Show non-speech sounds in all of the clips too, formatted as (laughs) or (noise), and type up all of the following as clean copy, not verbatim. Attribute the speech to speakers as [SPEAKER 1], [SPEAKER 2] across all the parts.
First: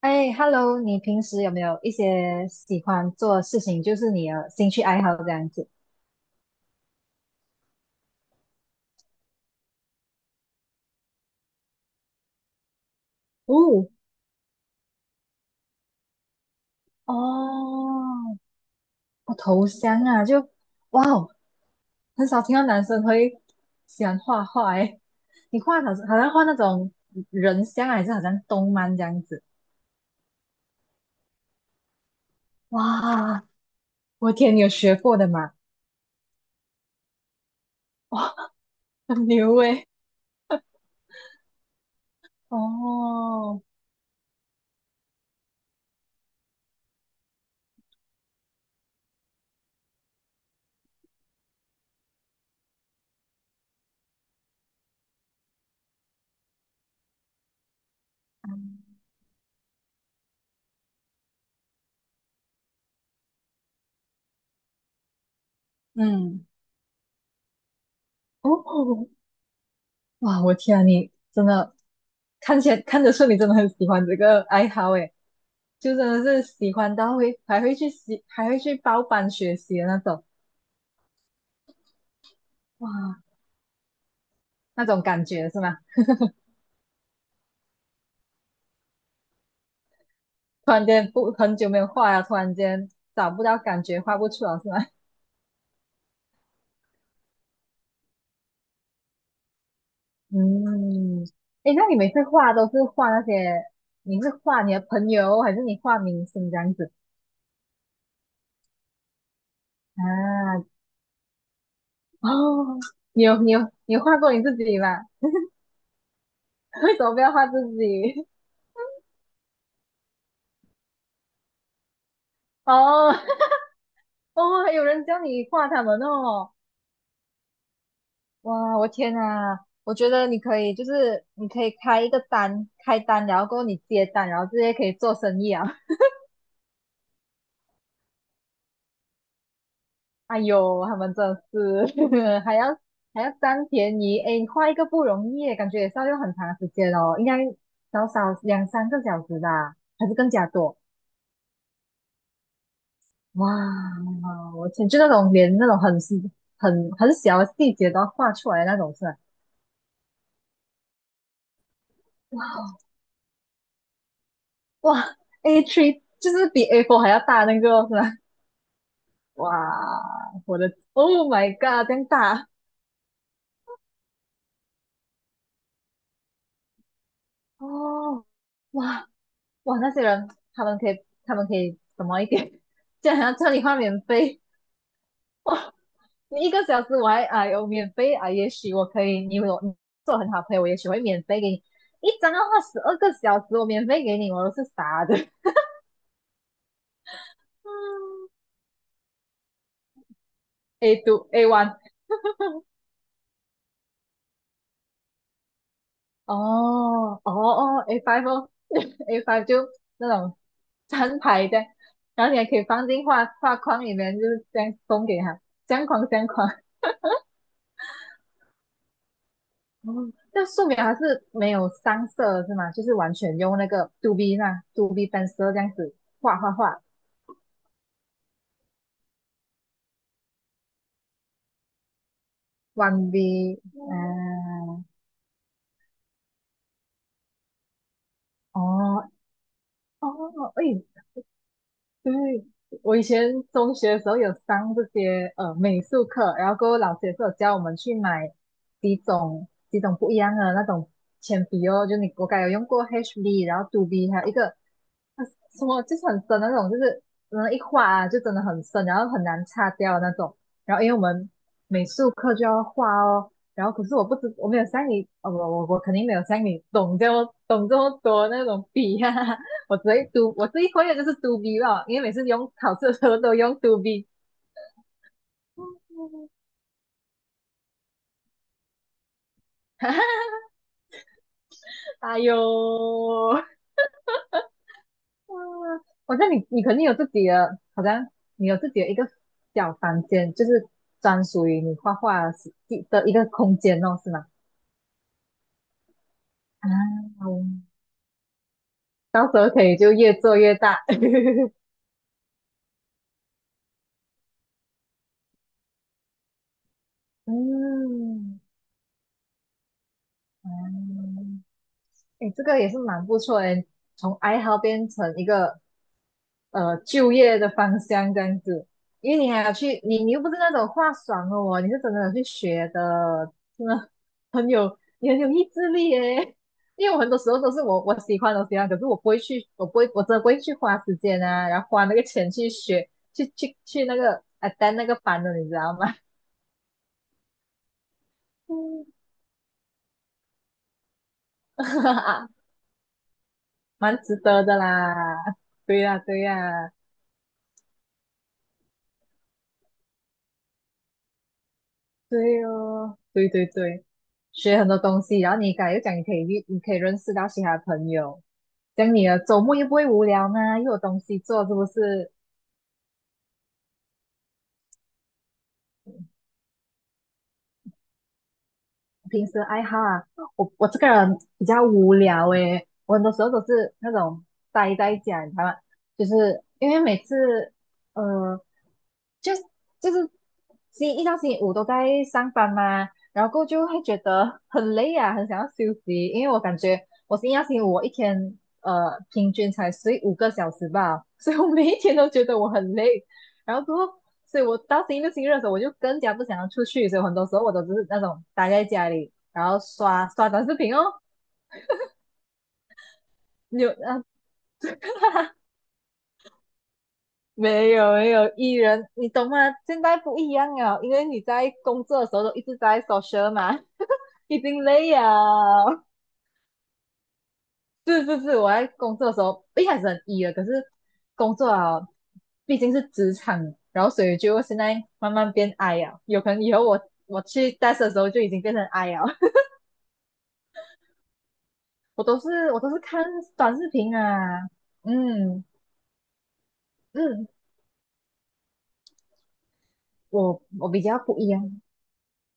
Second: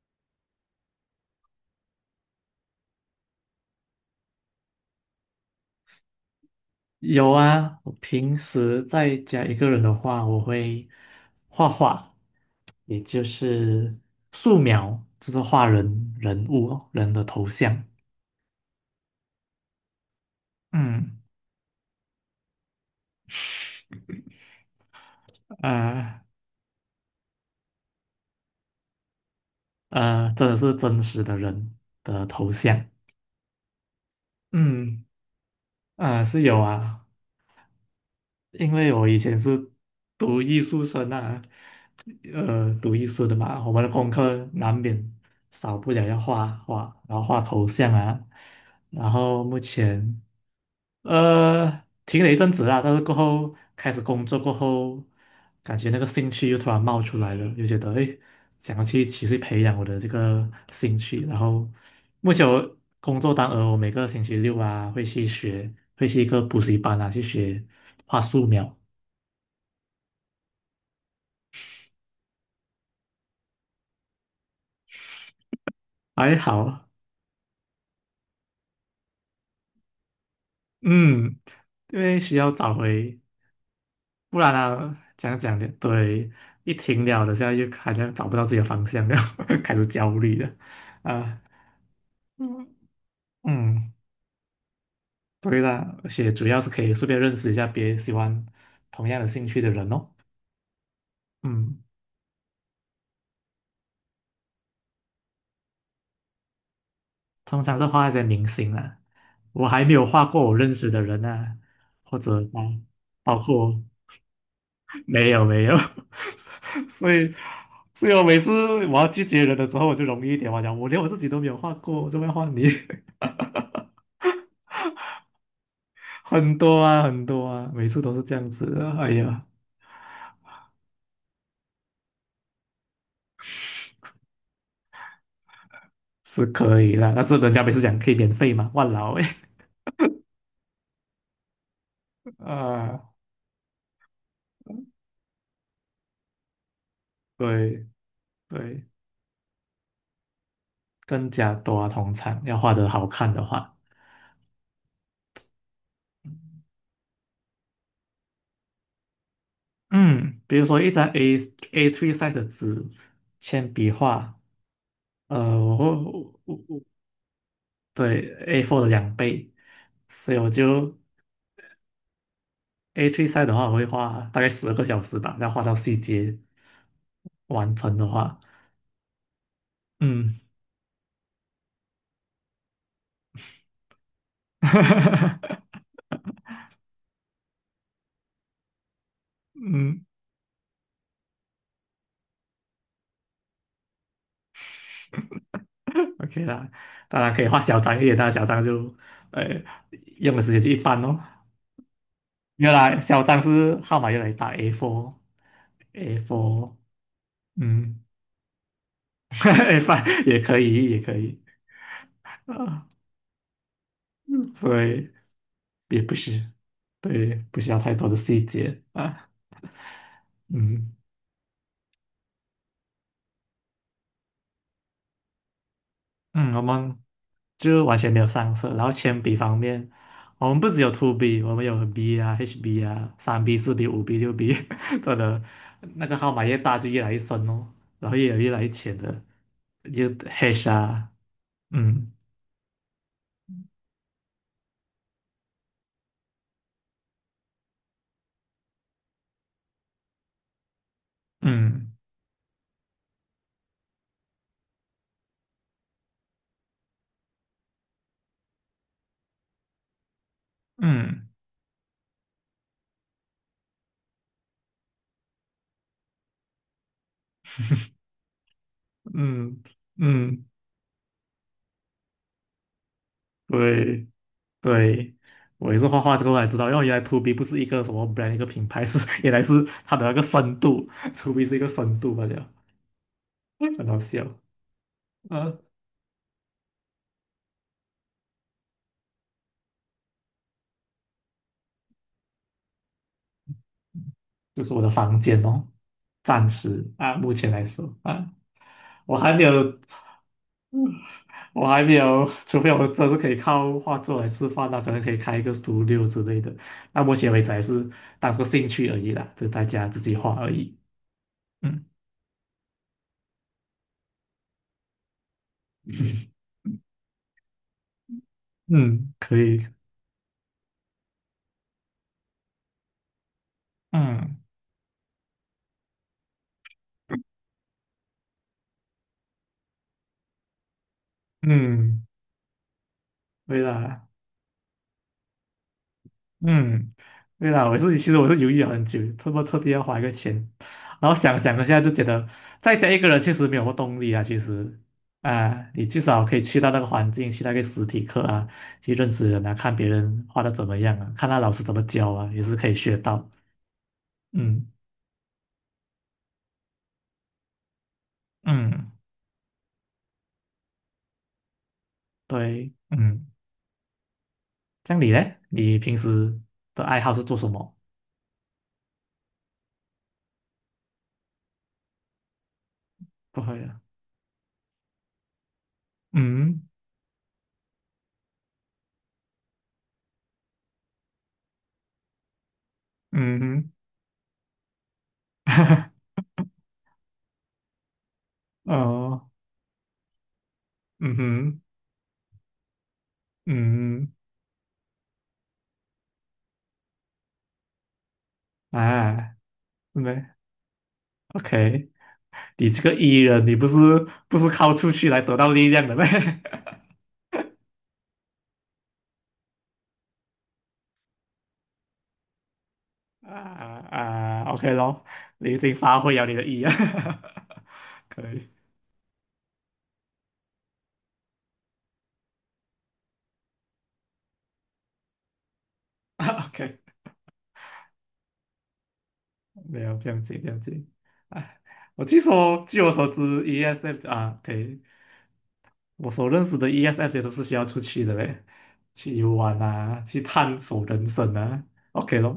[SPEAKER 1] 哎，Hello，你平时有没有一些喜欢做的事情，就是你的兴趣爱好这样子？
[SPEAKER 2] 有啊，我平时在家一个人的话，我会画画，也就
[SPEAKER 1] 哦。
[SPEAKER 2] 是素描，就是画人物哦，人
[SPEAKER 1] 哦，
[SPEAKER 2] 的头像。
[SPEAKER 1] 我头降啊，就哇
[SPEAKER 2] 嗯，
[SPEAKER 1] 哦，很少听到男生会喜欢画画诶。你画好像好
[SPEAKER 2] 呃
[SPEAKER 1] 像画那种人像啊还是好像动漫这样子？
[SPEAKER 2] 真的是真实的人的头像。
[SPEAKER 1] 哇，我的天，你有学
[SPEAKER 2] 嗯，
[SPEAKER 1] 过的吗？
[SPEAKER 2] 啊，是有啊，
[SPEAKER 1] 哇，
[SPEAKER 2] 因为我
[SPEAKER 1] (laughs)
[SPEAKER 2] 以
[SPEAKER 1] 很
[SPEAKER 2] 前
[SPEAKER 1] 牛
[SPEAKER 2] 是
[SPEAKER 1] 诶。
[SPEAKER 2] 读艺术生啊，读艺术的
[SPEAKER 1] 哦。
[SPEAKER 2] 嘛，我们的功课难免少不了要画画，然后画头像啊。然后目前呃，停了一阵子啦，但是过后开始工作过后，感觉那个兴趣又突然冒出来了，又觉得诶，想要去持续培养我的这个兴趣。然后目前我工作当额，我每个星期六啊会去学，会去一个
[SPEAKER 1] 嗯。
[SPEAKER 2] 补习班啊去学画素描，
[SPEAKER 1] 哦。哇，我天啊你真的看起来看得出你真的很喜欢这个爱好诶。就真的
[SPEAKER 2] 还
[SPEAKER 1] 是喜
[SPEAKER 2] 好，
[SPEAKER 1] 欢到会还会去习，还会去包班学习的那种。
[SPEAKER 2] 嗯，因为需要找
[SPEAKER 1] 哇，
[SPEAKER 2] 回，不然
[SPEAKER 1] 那
[SPEAKER 2] 啊
[SPEAKER 1] 种感
[SPEAKER 2] 讲
[SPEAKER 1] 觉
[SPEAKER 2] 讲
[SPEAKER 1] 是
[SPEAKER 2] 的，
[SPEAKER 1] 吗？
[SPEAKER 2] 对，一停了的，现在又好像找不到自己的方向了，(laughs) 开始焦虑了
[SPEAKER 1] 突然间不
[SPEAKER 2] 啊。
[SPEAKER 1] 很久没有画了，突然
[SPEAKER 2] 嗯
[SPEAKER 1] 间找不到感
[SPEAKER 2] 嗯，
[SPEAKER 1] 觉，画不出来是吗？
[SPEAKER 2] 对啦，而且主要是可以顺便认识一下别喜欢同样的兴趣的人哦。
[SPEAKER 1] 嗯。诶，
[SPEAKER 2] 嗯，
[SPEAKER 1] 那你每次画都是画那些，你是画你的朋友，还是你画明星这样子
[SPEAKER 2] 通常是画一些明星啊，我还没有画过我
[SPEAKER 1] 啊？
[SPEAKER 2] 认识的人啊，或者包
[SPEAKER 1] 哦，你有
[SPEAKER 2] 包
[SPEAKER 1] 你有
[SPEAKER 2] 括
[SPEAKER 1] 你有画过你自己吗？
[SPEAKER 2] (laughs) 没有没有，
[SPEAKER 1] (laughs)
[SPEAKER 2] (laughs)
[SPEAKER 1] 为什么
[SPEAKER 2] 所
[SPEAKER 1] 不要
[SPEAKER 2] 以
[SPEAKER 1] 画自
[SPEAKER 2] 所以我
[SPEAKER 1] 己？
[SPEAKER 2] 每次我要拒绝人的时候，我就容易一点，我讲我连我自己都没有画过，我怎么要画
[SPEAKER 1] (laughs)
[SPEAKER 2] 你？
[SPEAKER 1] 哦
[SPEAKER 2] (laughs)
[SPEAKER 1] (laughs) 哦，有人教你画他们哦。
[SPEAKER 2] 很多啊很多啊，每次都是这样子
[SPEAKER 1] 哇，我
[SPEAKER 2] 的，哎
[SPEAKER 1] 天
[SPEAKER 2] 呀，
[SPEAKER 1] 呐，我觉得你可以，就是你可以开一个单，开单，然后过后你接单，然后直接可以做生意啊。
[SPEAKER 2] 是可以啦，但是人家每次讲可以免费嘛，万劳哎，
[SPEAKER 1] (laughs) 哎呦，他们真的是
[SPEAKER 2] (laughs)
[SPEAKER 1] (laughs) 还要
[SPEAKER 2] 啊，
[SPEAKER 1] 还要占便宜，哎，你画一个不容易耶，感觉也是要用很长时间哦，应该
[SPEAKER 2] 对
[SPEAKER 1] 少少两
[SPEAKER 2] 对。
[SPEAKER 1] 三个小时吧，还是更加多。
[SPEAKER 2] 更加多啊。通常要画得好看的话，
[SPEAKER 1] 哇，我天，就那种连那种很细、很小的细节都要画出来的那种是吧？
[SPEAKER 2] 嗯，比如说一张 A3 size 的纸，铅笔画，
[SPEAKER 1] 哇
[SPEAKER 2] 我会
[SPEAKER 1] ，A3 就是
[SPEAKER 2] 我
[SPEAKER 1] 比
[SPEAKER 2] 我
[SPEAKER 1] A4 还要大那个是吧？
[SPEAKER 2] 对 a four 的两
[SPEAKER 1] 哇，
[SPEAKER 2] 倍，所以我
[SPEAKER 1] 我的
[SPEAKER 2] 就
[SPEAKER 1] Oh my God,这样大
[SPEAKER 2] A3 size 的话，我会画大概12个小时吧，要画到细节完成的
[SPEAKER 1] 哦。
[SPEAKER 2] 话，
[SPEAKER 1] 哇，那些人
[SPEAKER 2] 嗯，
[SPEAKER 1] 他们可以怎么一点？(laughs) 竟然要叫你换免费，
[SPEAKER 2] (laughs)
[SPEAKER 1] 你一个小时我还哎呦免费啊，也许我可以，你有你
[SPEAKER 2] 嗯
[SPEAKER 1] 做很好朋友，我也许会免费给你一张要花12个小时，我免费给你，我都是傻的。(laughs)
[SPEAKER 2] ，OK 啦，当然可以画小张一点，
[SPEAKER 1] 嗯，
[SPEAKER 2] 但小张就呃用的时间就一般
[SPEAKER 1] A
[SPEAKER 2] 哦。
[SPEAKER 1] two, A one。
[SPEAKER 2] 原来小张是号码越来越大 a four，
[SPEAKER 1] 哦，A
[SPEAKER 2] 嗯
[SPEAKER 1] five 哦 (laughs)，A five
[SPEAKER 2] (laughs)
[SPEAKER 1] 就
[SPEAKER 2] A5
[SPEAKER 1] 那种
[SPEAKER 2] 也可
[SPEAKER 1] (laughs)
[SPEAKER 2] 以，也可
[SPEAKER 1] 三
[SPEAKER 2] 以
[SPEAKER 1] 排的，然后你还可以
[SPEAKER 2] 啊，
[SPEAKER 1] 放进画画框里面，就是这样
[SPEAKER 2] 所
[SPEAKER 1] 送
[SPEAKER 2] 以
[SPEAKER 1] 给他，相
[SPEAKER 2] 也
[SPEAKER 1] 框
[SPEAKER 2] 不
[SPEAKER 1] 相框。
[SPEAKER 2] 是，对，不需要太多的细节啊，
[SPEAKER 1] 哦，那素描
[SPEAKER 2] 嗯
[SPEAKER 1] 还是没有上色的是吗？就是完全用那个 two B, 那 two B pencil 这样子画画
[SPEAKER 2] 嗯，我
[SPEAKER 1] 画
[SPEAKER 2] 们就完全没有上色，然后铅笔方面，我们不只有 2B，我们有 B 啊、HB
[SPEAKER 1] ，one
[SPEAKER 2] 啊、
[SPEAKER 1] B,
[SPEAKER 2] 3B、4B、5B、6B，
[SPEAKER 1] 嗯。
[SPEAKER 2] (laughs) 真的那个号码越大就越来越深哦，然后也有越
[SPEAKER 1] 哦
[SPEAKER 2] 来越浅的，就
[SPEAKER 1] 哦，
[SPEAKER 2] 黑
[SPEAKER 1] 哎，
[SPEAKER 2] 啊，嗯
[SPEAKER 1] 对，我以前中学的时候有上这些美术课，然后各位老师也是有教我们去买几种不一样的那种铅笔哦，
[SPEAKER 2] 嗯。
[SPEAKER 1] 就你我该有用过 HB,然后 2B,还有一个呃什么就是很深的那种，就是嗯一画啊就真的很深，然后很难擦掉的那种。然后因为我
[SPEAKER 2] 嗯
[SPEAKER 1] 们美术课就要画哦，然后可是我不知我没有像你，哦我我肯定没有像你懂这么多那种笔啊，
[SPEAKER 2] 嗯
[SPEAKER 1] 我只会 do,
[SPEAKER 2] 嗯，
[SPEAKER 1] 我这一个月就是 do B 了，因为每次用考试的时候都用 do B。
[SPEAKER 2] 对对，我也是画画之后才知道，因为原来 To B 不是一个什么 brand 一个品牌，是原来是它的那个
[SPEAKER 1] (laughs)
[SPEAKER 2] 深度，To B 是一个深度
[SPEAKER 1] 哎
[SPEAKER 2] 罢
[SPEAKER 1] 呦。
[SPEAKER 2] 了，很好笑。
[SPEAKER 1] 哇！
[SPEAKER 2] 嗯，
[SPEAKER 1] 我觉得你你肯定有自己的，好像你有自己的一个小房间，就是专属于你画画的的一个空间哦，是吗？
[SPEAKER 2] 就是我的房间哦，暂
[SPEAKER 1] 啊，
[SPEAKER 2] 时啊，目前来说啊，我
[SPEAKER 1] 到时
[SPEAKER 2] 还没
[SPEAKER 1] 候可以
[SPEAKER 2] 有，
[SPEAKER 1] 就越做越大。(laughs)
[SPEAKER 2] 我还没有，除非我真是可以靠画作来吃饭，那可能可以开一个 studio 之类的。那目前为止还是当
[SPEAKER 1] 嗯，
[SPEAKER 2] 做兴趣而已啦，就在家自己画而已。嗯
[SPEAKER 1] 哎，这个也是蛮不错的，从爱好变成一个就业的方向这样子。
[SPEAKER 2] 嗯，
[SPEAKER 1] 因为你
[SPEAKER 2] 可
[SPEAKER 1] 还要
[SPEAKER 2] 以，
[SPEAKER 1] 去，你你又不是那种话爽的哦，你是真的有去学的，真的
[SPEAKER 2] 嗯
[SPEAKER 1] 很有你很有意志力耶。因为我很多时候都是我喜欢的东西啊，可是我不会去，我不会，我真的不会去花时间啊，然后花那个
[SPEAKER 2] 嗯，
[SPEAKER 1] 钱去学，去
[SPEAKER 2] 微
[SPEAKER 1] 去去那
[SPEAKER 2] 辣，
[SPEAKER 1] 个啊单那个班的，你知道吗？
[SPEAKER 2] 嗯，微辣，我自己其实我是犹豫了很久，特不特地要花一个钱，然后想想
[SPEAKER 1] (laughs)
[SPEAKER 2] 了一下就觉得
[SPEAKER 1] 嗯。
[SPEAKER 2] 再加一个人确实没有
[SPEAKER 1] (laughs) 蛮
[SPEAKER 2] 动力
[SPEAKER 1] 值
[SPEAKER 2] 啊，其
[SPEAKER 1] 得的
[SPEAKER 2] 实
[SPEAKER 1] 啦。
[SPEAKER 2] 啊，
[SPEAKER 1] 对
[SPEAKER 2] 你
[SPEAKER 1] 呀、
[SPEAKER 2] 至
[SPEAKER 1] 对
[SPEAKER 2] 少可以去到
[SPEAKER 1] 呀、
[SPEAKER 2] 那个环境，去那个实体课啊，去认识人啊，看别人画的怎么样啊，看他老师怎么教啊，也
[SPEAKER 1] 对
[SPEAKER 2] 是可以学
[SPEAKER 1] 哦，
[SPEAKER 2] 到，
[SPEAKER 1] 对对对，学
[SPEAKER 2] 嗯
[SPEAKER 1] 很多东西，然后你刚才又讲你可以遇，你可以认识到其他朋友，这
[SPEAKER 2] 嗯，
[SPEAKER 1] 样你的周末又不会无聊啊，又有东西做，是不是？
[SPEAKER 2] 对，嗯，像你嘞，你平时的爱好是做什么？
[SPEAKER 1] 平时爱好啊，我这个人比较无聊诶，我很多时候都
[SPEAKER 2] 不会
[SPEAKER 1] 是
[SPEAKER 2] 啊，
[SPEAKER 1] 那种待在家，你知道吗？就是
[SPEAKER 2] 嗯
[SPEAKER 1] 因为每次，呃，就就是星期一到星期五都在上班嘛，然
[SPEAKER 2] 嗯
[SPEAKER 1] 后就
[SPEAKER 2] 哼。
[SPEAKER 1] 会觉得很累啊，很想要休
[SPEAKER 2] (laughs)
[SPEAKER 1] 息，因为我感觉我星期一到星期五我一天
[SPEAKER 2] 哦，
[SPEAKER 1] 平均才睡5个小时吧，
[SPEAKER 2] 嗯
[SPEAKER 1] 所以我
[SPEAKER 2] 哼，
[SPEAKER 1] 每一天都觉得我很累，然后之后。
[SPEAKER 2] 嗯，
[SPEAKER 1] 所以我到星期六、星期日的时候，我就更加不想要出去，所以很多时候我都是那种待在家里，
[SPEAKER 2] 哎，
[SPEAKER 1] 然后刷
[SPEAKER 2] 没
[SPEAKER 1] 刷短视频哦。
[SPEAKER 2] ，OK，你这个 E 人，你不
[SPEAKER 1] 有
[SPEAKER 2] 是
[SPEAKER 1] 啊。
[SPEAKER 2] 不是靠出去来得
[SPEAKER 1] (laughs)
[SPEAKER 2] 到力量的咩？(laughs)
[SPEAKER 1] 没有没有艺人，你懂吗？现在不一样了，因为你在工作的时候都一直在 social
[SPEAKER 2] 啊
[SPEAKER 1] 嘛，已
[SPEAKER 2] 啊
[SPEAKER 1] 经
[SPEAKER 2] ，OK
[SPEAKER 1] 累
[SPEAKER 2] 咯，你已经
[SPEAKER 1] 了。
[SPEAKER 2] 发挥了你的 E 啊，
[SPEAKER 1] (laughs) 是
[SPEAKER 2] (laughs)
[SPEAKER 1] 是
[SPEAKER 2] 可
[SPEAKER 1] 是，
[SPEAKER 2] 以
[SPEAKER 1] 我在工作的时候一开始很 E 了可是工作啊，毕竟是职场，然后所以就现在慢慢变 I 啊。有可能
[SPEAKER 2] (laughs)
[SPEAKER 1] 以后
[SPEAKER 2] ，OK，
[SPEAKER 1] 我去 desk 的时候就已经变成 I 啊。(laughs)
[SPEAKER 2] 没有，不用紧，不用紧。哎，
[SPEAKER 1] 我
[SPEAKER 2] 我
[SPEAKER 1] 都
[SPEAKER 2] 据
[SPEAKER 1] 是我
[SPEAKER 2] 说，
[SPEAKER 1] 都是
[SPEAKER 2] 据我
[SPEAKER 1] 看
[SPEAKER 2] 所知
[SPEAKER 1] 短视频
[SPEAKER 2] ，ESF 啊，
[SPEAKER 1] 啊。
[SPEAKER 2] 可以，
[SPEAKER 1] 嗯嗯。嗯
[SPEAKER 2] 我所认识的
[SPEAKER 1] 嗯
[SPEAKER 2] ESFJ
[SPEAKER 1] 嗯
[SPEAKER 2] 都是需要出去的嘞，去游玩啊，去
[SPEAKER 1] 我
[SPEAKER 2] 探
[SPEAKER 1] 我比
[SPEAKER 2] 索
[SPEAKER 1] 较
[SPEAKER 2] 人
[SPEAKER 1] 不一
[SPEAKER 2] 生
[SPEAKER 1] 样。
[SPEAKER 2] 啊，OK 咯，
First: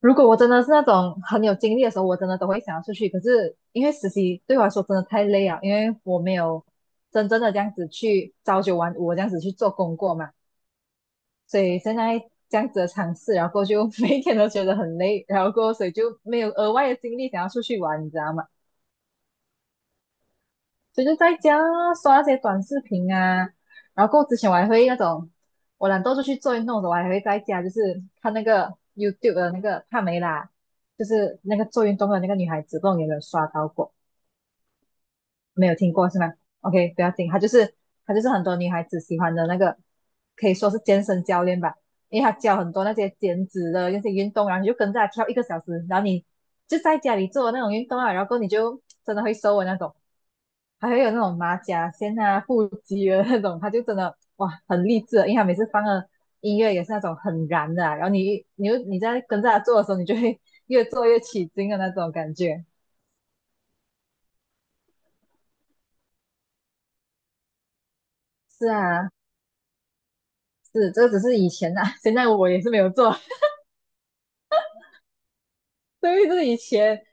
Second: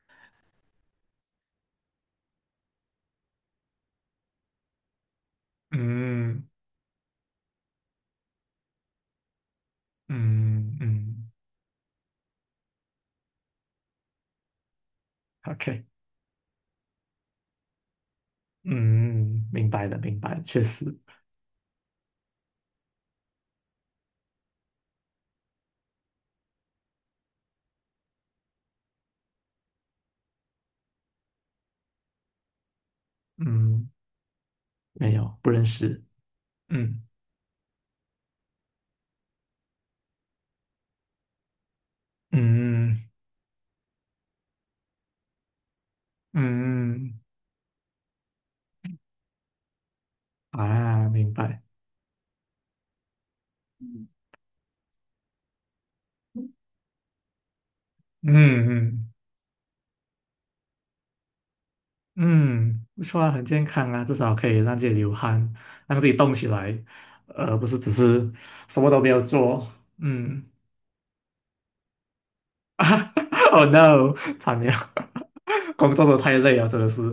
[SPEAKER 1] 如果我真的是那种很有精力的时候，我真的都会想要出去。可是因为实习对我来说真的太累了，
[SPEAKER 2] (laughs)
[SPEAKER 1] 因为我没
[SPEAKER 2] 嗯。
[SPEAKER 1] 有真正的这样子去朝九晚五这样子去做工过嘛。
[SPEAKER 2] 嗯嗯
[SPEAKER 1] 所以现在这样子的尝试，然后就每天都觉得很累，然后过
[SPEAKER 2] ，OK，
[SPEAKER 1] 所以就没有额外的精力想要出去玩，你知道吗？
[SPEAKER 2] 嗯，明白了，明白了，确实，
[SPEAKER 1] 所以就在家刷那些短视频啊，然后过之前我还会那种，我懒惰出去做运动的时候，我还会在家就是看那个 YouTube 的那个帕梅拉，就是那个做运动的那个女孩子，不知道你有没有刷到
[SPEAKER 2] 嗯，
[SPEAKER 1] 过？
[SPEAKER 2] 没有，不认
[SPEAKER 1] 没有听
[SPEAKER 2] 识，
[SPEAKER 1] 过是吗？OK,
[SPEAKER 2] 嗯
[SPEAKER 1] 不要紧，他就是他就是很多女孩子喜欢的那个，可以说是健身教练吧，因为他教很多那
[SPEAKER 2] 嗯
[SPEAKER 1] 些减脂的那些运动，然后你就跟着他跳一个小时，然后你就在家
[SPEAKER 2] 嗯
[SPEAKER 1] 里做那种运动啊，然后你就真的会瘦的那种，还会
[SPEAKER 2] 啊，
[SPEAKER 1] 有那
[SPEAKER 2] 明
[SPEAKER 1] 种马
[SPEAKER 2] 白，
[SPEAKER 1] 甲线啊、腹肌的那种，他就真
[SPEAKER 2] 嗯，
[SPEAKER 1] 的哇很励志的因为他每次放的音乐也是那种很燃的啊然后
[SPEAKER 2] 嗯
[SPEAKER 1] 你就你
[SPEAKER 2] 嗯
[SPEAKER 1] 在跟着他做的时候，你就会越做越起劲的那种感觉。
[SPEAKER 2] 嗯说不错啊，很健康啊，至少可以让自己流汗，让自己动起来，不是只是
[SPEAKER 1] 是
[SPEAKER 2] 什么都没
[SPEAKER 1] 啊，
[SPEAKER 2] 有做，嗯
[SPEAKER 1] 是，这只是以前啊，现在我也是没有做。(laughs)
[SPEAKER 2] (laughs)，Oh no，惨了，(laughs) 工作都
[SPEAKER 1] 对于
[SPEAKER 2] 太
[SPEAKER 1] 这
[SPEAKER 2] 累
[SPEAKER 1] 以
[SPEAKER 2] 了，真的是，
[SPEAKER 1] 前，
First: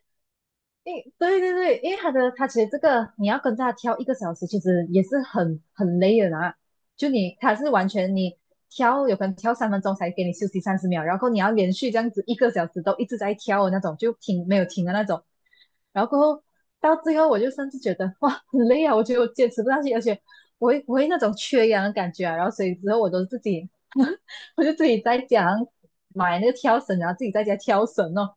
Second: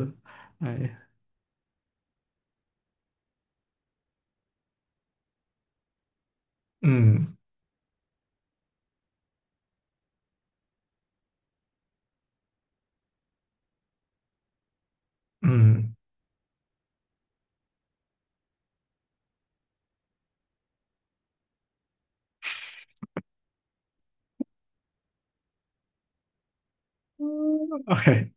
[SPEAKER 2] 哎，
[SPEAKER 1] 因对对对，因为他的他其实这个你要跟着他跳一个小时，其实也是很累的啦。就
[SPEAKER 2] 嗯
[SPEAKER 1] 你他是完全你跳，有可能跳3分钟才给你休息30秒，然后你要连续这样子一个小时都一直在跳的那种，就停没有停的那种。
[SPEAKER 2] 嗯。
[SPEAKER 1] 然后过后到最后，我就甚至觉得哇很累啊，我觉得我坚持不下去，而且我会那种缺氧的感觉啊。然后所以之后我都自己，(laughs) 我就自己在家买那个跳绳，然后自己在家
[SPEAKER 2] 嗯
[SPEAKER 1] 跳绳
[SPEAKER 2] OK，
[SPEAKER 1] 哦。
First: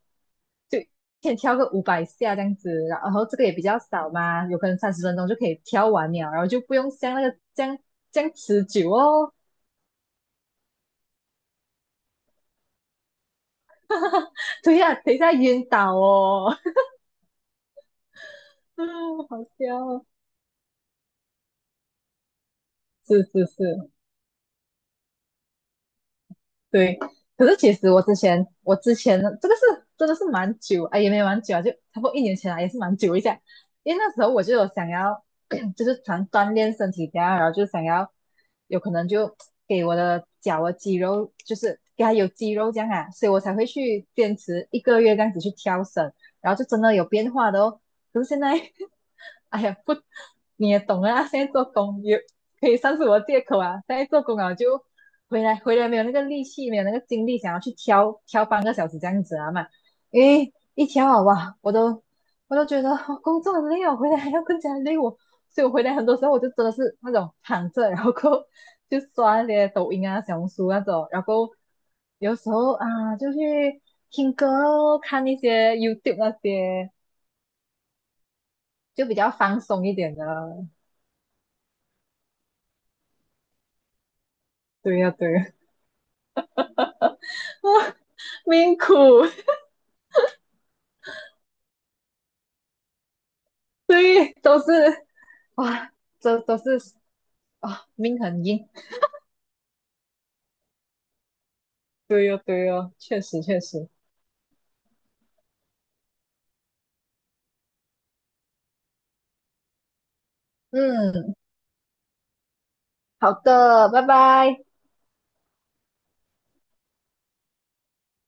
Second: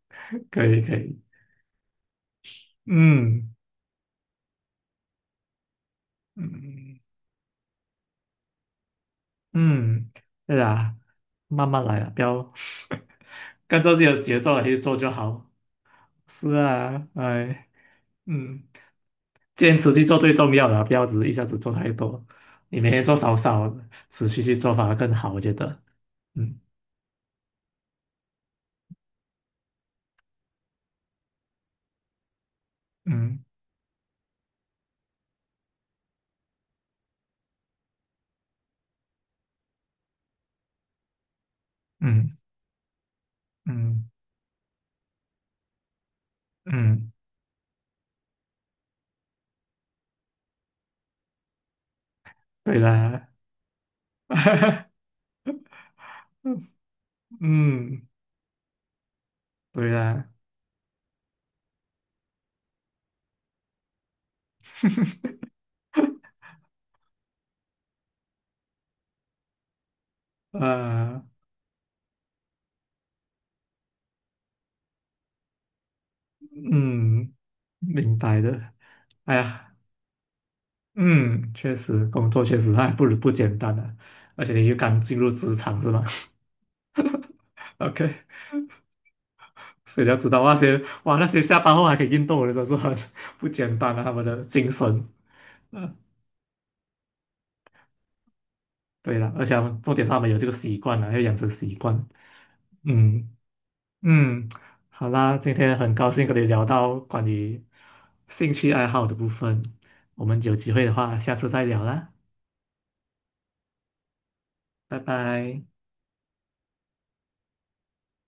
[SPEAKER 2] 可
[SPEAKER 1] 就
[SPEAKER 2] 以可以，
[SPEAKER 1] 先跳个500下这样子，然后这
[SPEAKER 2] 嗯。
[SPEAKER 1] 个也比较少嘛，有可能30分钟就可以跳完了，然后就不用
[SPEAKER 2] 嗯
[SPEAKER 1] 像那个这样持久哦，
[SPEAKER 2] 嗯，对啊，慢慢来啊，不要 (laughs) 跟着自己的节奏
[SPEAKER 1] (laughs)
[SPEAKER 2] 来
[SPEAKER 1] 对
[SPEAKER 2] 去
[SPEAKER 1] 呀、
[SPEAKER 2] 做
[SPEAKER 1] 啊
[SPEAKER 2] 就
[SPEAKER 1] 等一下
[SPEAKER 2] 好。
[SPEAKER 1] 晕倒
[SPEAKER 2] 是
[SPEAKER 1] 哦，
[SPEAKER 2] 啊，哎，嗯，
[SPEAKER 1] (laughs) 嗯，好
[SPEAKER 2] 坚
[SPEAKER 1] 笑
[SPEAKER 2] 持去
[SPEAKER 1] 哦，
[SPEAKER 2] 做最重要的啊，不要只一下子做太多，你每天做
[SPEAKER 1] 是
[SPEAKER 2] 少
[SPEAKER 1] 是
[SPEAKER 2] 少，
[SPEAKER 1] 是，
[SPEAKER 2] 持续去做反而更好，我觉得。嗯
[SPEAKER 1] 对，可是其实我之前，我之前这个是真的是蛮久，哎，也没有蛮久啊，就差不多一年前啊，也是蛮久一下。
[SPEAKER 2] 嗯
[SPEAKER 1] 因为那时候我就有想要，(clears throat) 就是想锻炼身体这样，然后就想要有可能就给我的脚的肌肉，就是给它有
[SPEAKER 2] 嗯
[SPEAKER 1] 肌肉这样啊，所以我才会
[SPEAKER 2] 嗯
[SPEAKER 1] 去坚持一个月这样子去跳绳，然后就真的有
[SPEAKER 2] 嗯，
[SPEAKER 1] 变化的哦。哎呀，不，你也懂啊，现在做工也可以
[SPEAKER 2] 对
[SPEAKER 1] 算是我的
[SPEAKER 2] 啦，
[SPEAKER 1] 借口啊。现在做工啊，就
[SPEAKER 2] (laughs)
[SPEAKER 1] 回来没有那个力气，没有那个精力，想要去
[SPEAKER 2] 嗯，
[SPEAKER 1] 挑挑半个小时这样子啊嘛。
[SPEAKER 2] 对
[SPEAKER 1] 因
[SPEAKER 2] 啦，
[SPEAKER 1] 为一挑好吧，我都觉得哦工作很累哦，回来还要更加累我。
[SPEAKER 2] (laughs)
[SPEAKER 1] 所以我回来很多时候我就真的是那种躺着，然后过后就刷那些抖音啊、小红书那种，然
[SPEAKER 2] 嗯
[SPEAKER 1] 后有时候啊就去听歌咯，看一些 YouTube 那些，
[SPEAKER 2] 嗯，明白的。
[SPEAKER 1] 就比较
[SPEAKER 2] 哎
[SPEAKER 1] 放
[SPEAKER 2] 呀。
[SPEAKER 1] 松一点的。
[SPEAKER 2] 嗯，确实，工作确实还不简单啊，而且你又
[SPEAKER 1] 对
[SPEAKER 2] 刚
[SPEAKER 1] 呀、
[SPEAKER 2] 进入
[SPEAKER 1] 对呀、
[SPEAKER 2] 职场是吧 (laughs)
[SPEAKER 1] (laughs)
[SPEAKER 2] ？OK，
[SPEAKER 1] 命苦，
[SPEAKER 2] 所以你要知道那些哇，那些下班后还可以运动的，真是很不简单啊，他们
[SPEAKER 1] 对，
[SPEAKER 2] 的
[SPEAKER 1] 都
[SPEAKER 2] 精
[SPEAKER 1] 是
[SPEAKER 2] 神。
[SPEAKER 1] 哇，
[SPEAKER 2] 嗯，
[SPEAKER 1] 这都是啊，命很硬。
[SPEAKER 2] 对了，而且他们重点是他们有这个习惯啊，要养成习惯。
[SPEAKER 1] 对哦，对哦，确
[SPEAKER 2] 嗯
[SPEAKER 1] 实确实。
[SPEAKER 2] 嗯，好啦，今天很高兴跟你聊到关于兴趣爱好的部分，我们有机会的话，
[SPEAKER 1] 嗯，
[SPEAKER 2] 下次再聊啦，
[SPEAKER 1] 好的，拜拜。
[SPEAKER 2] 拜拜。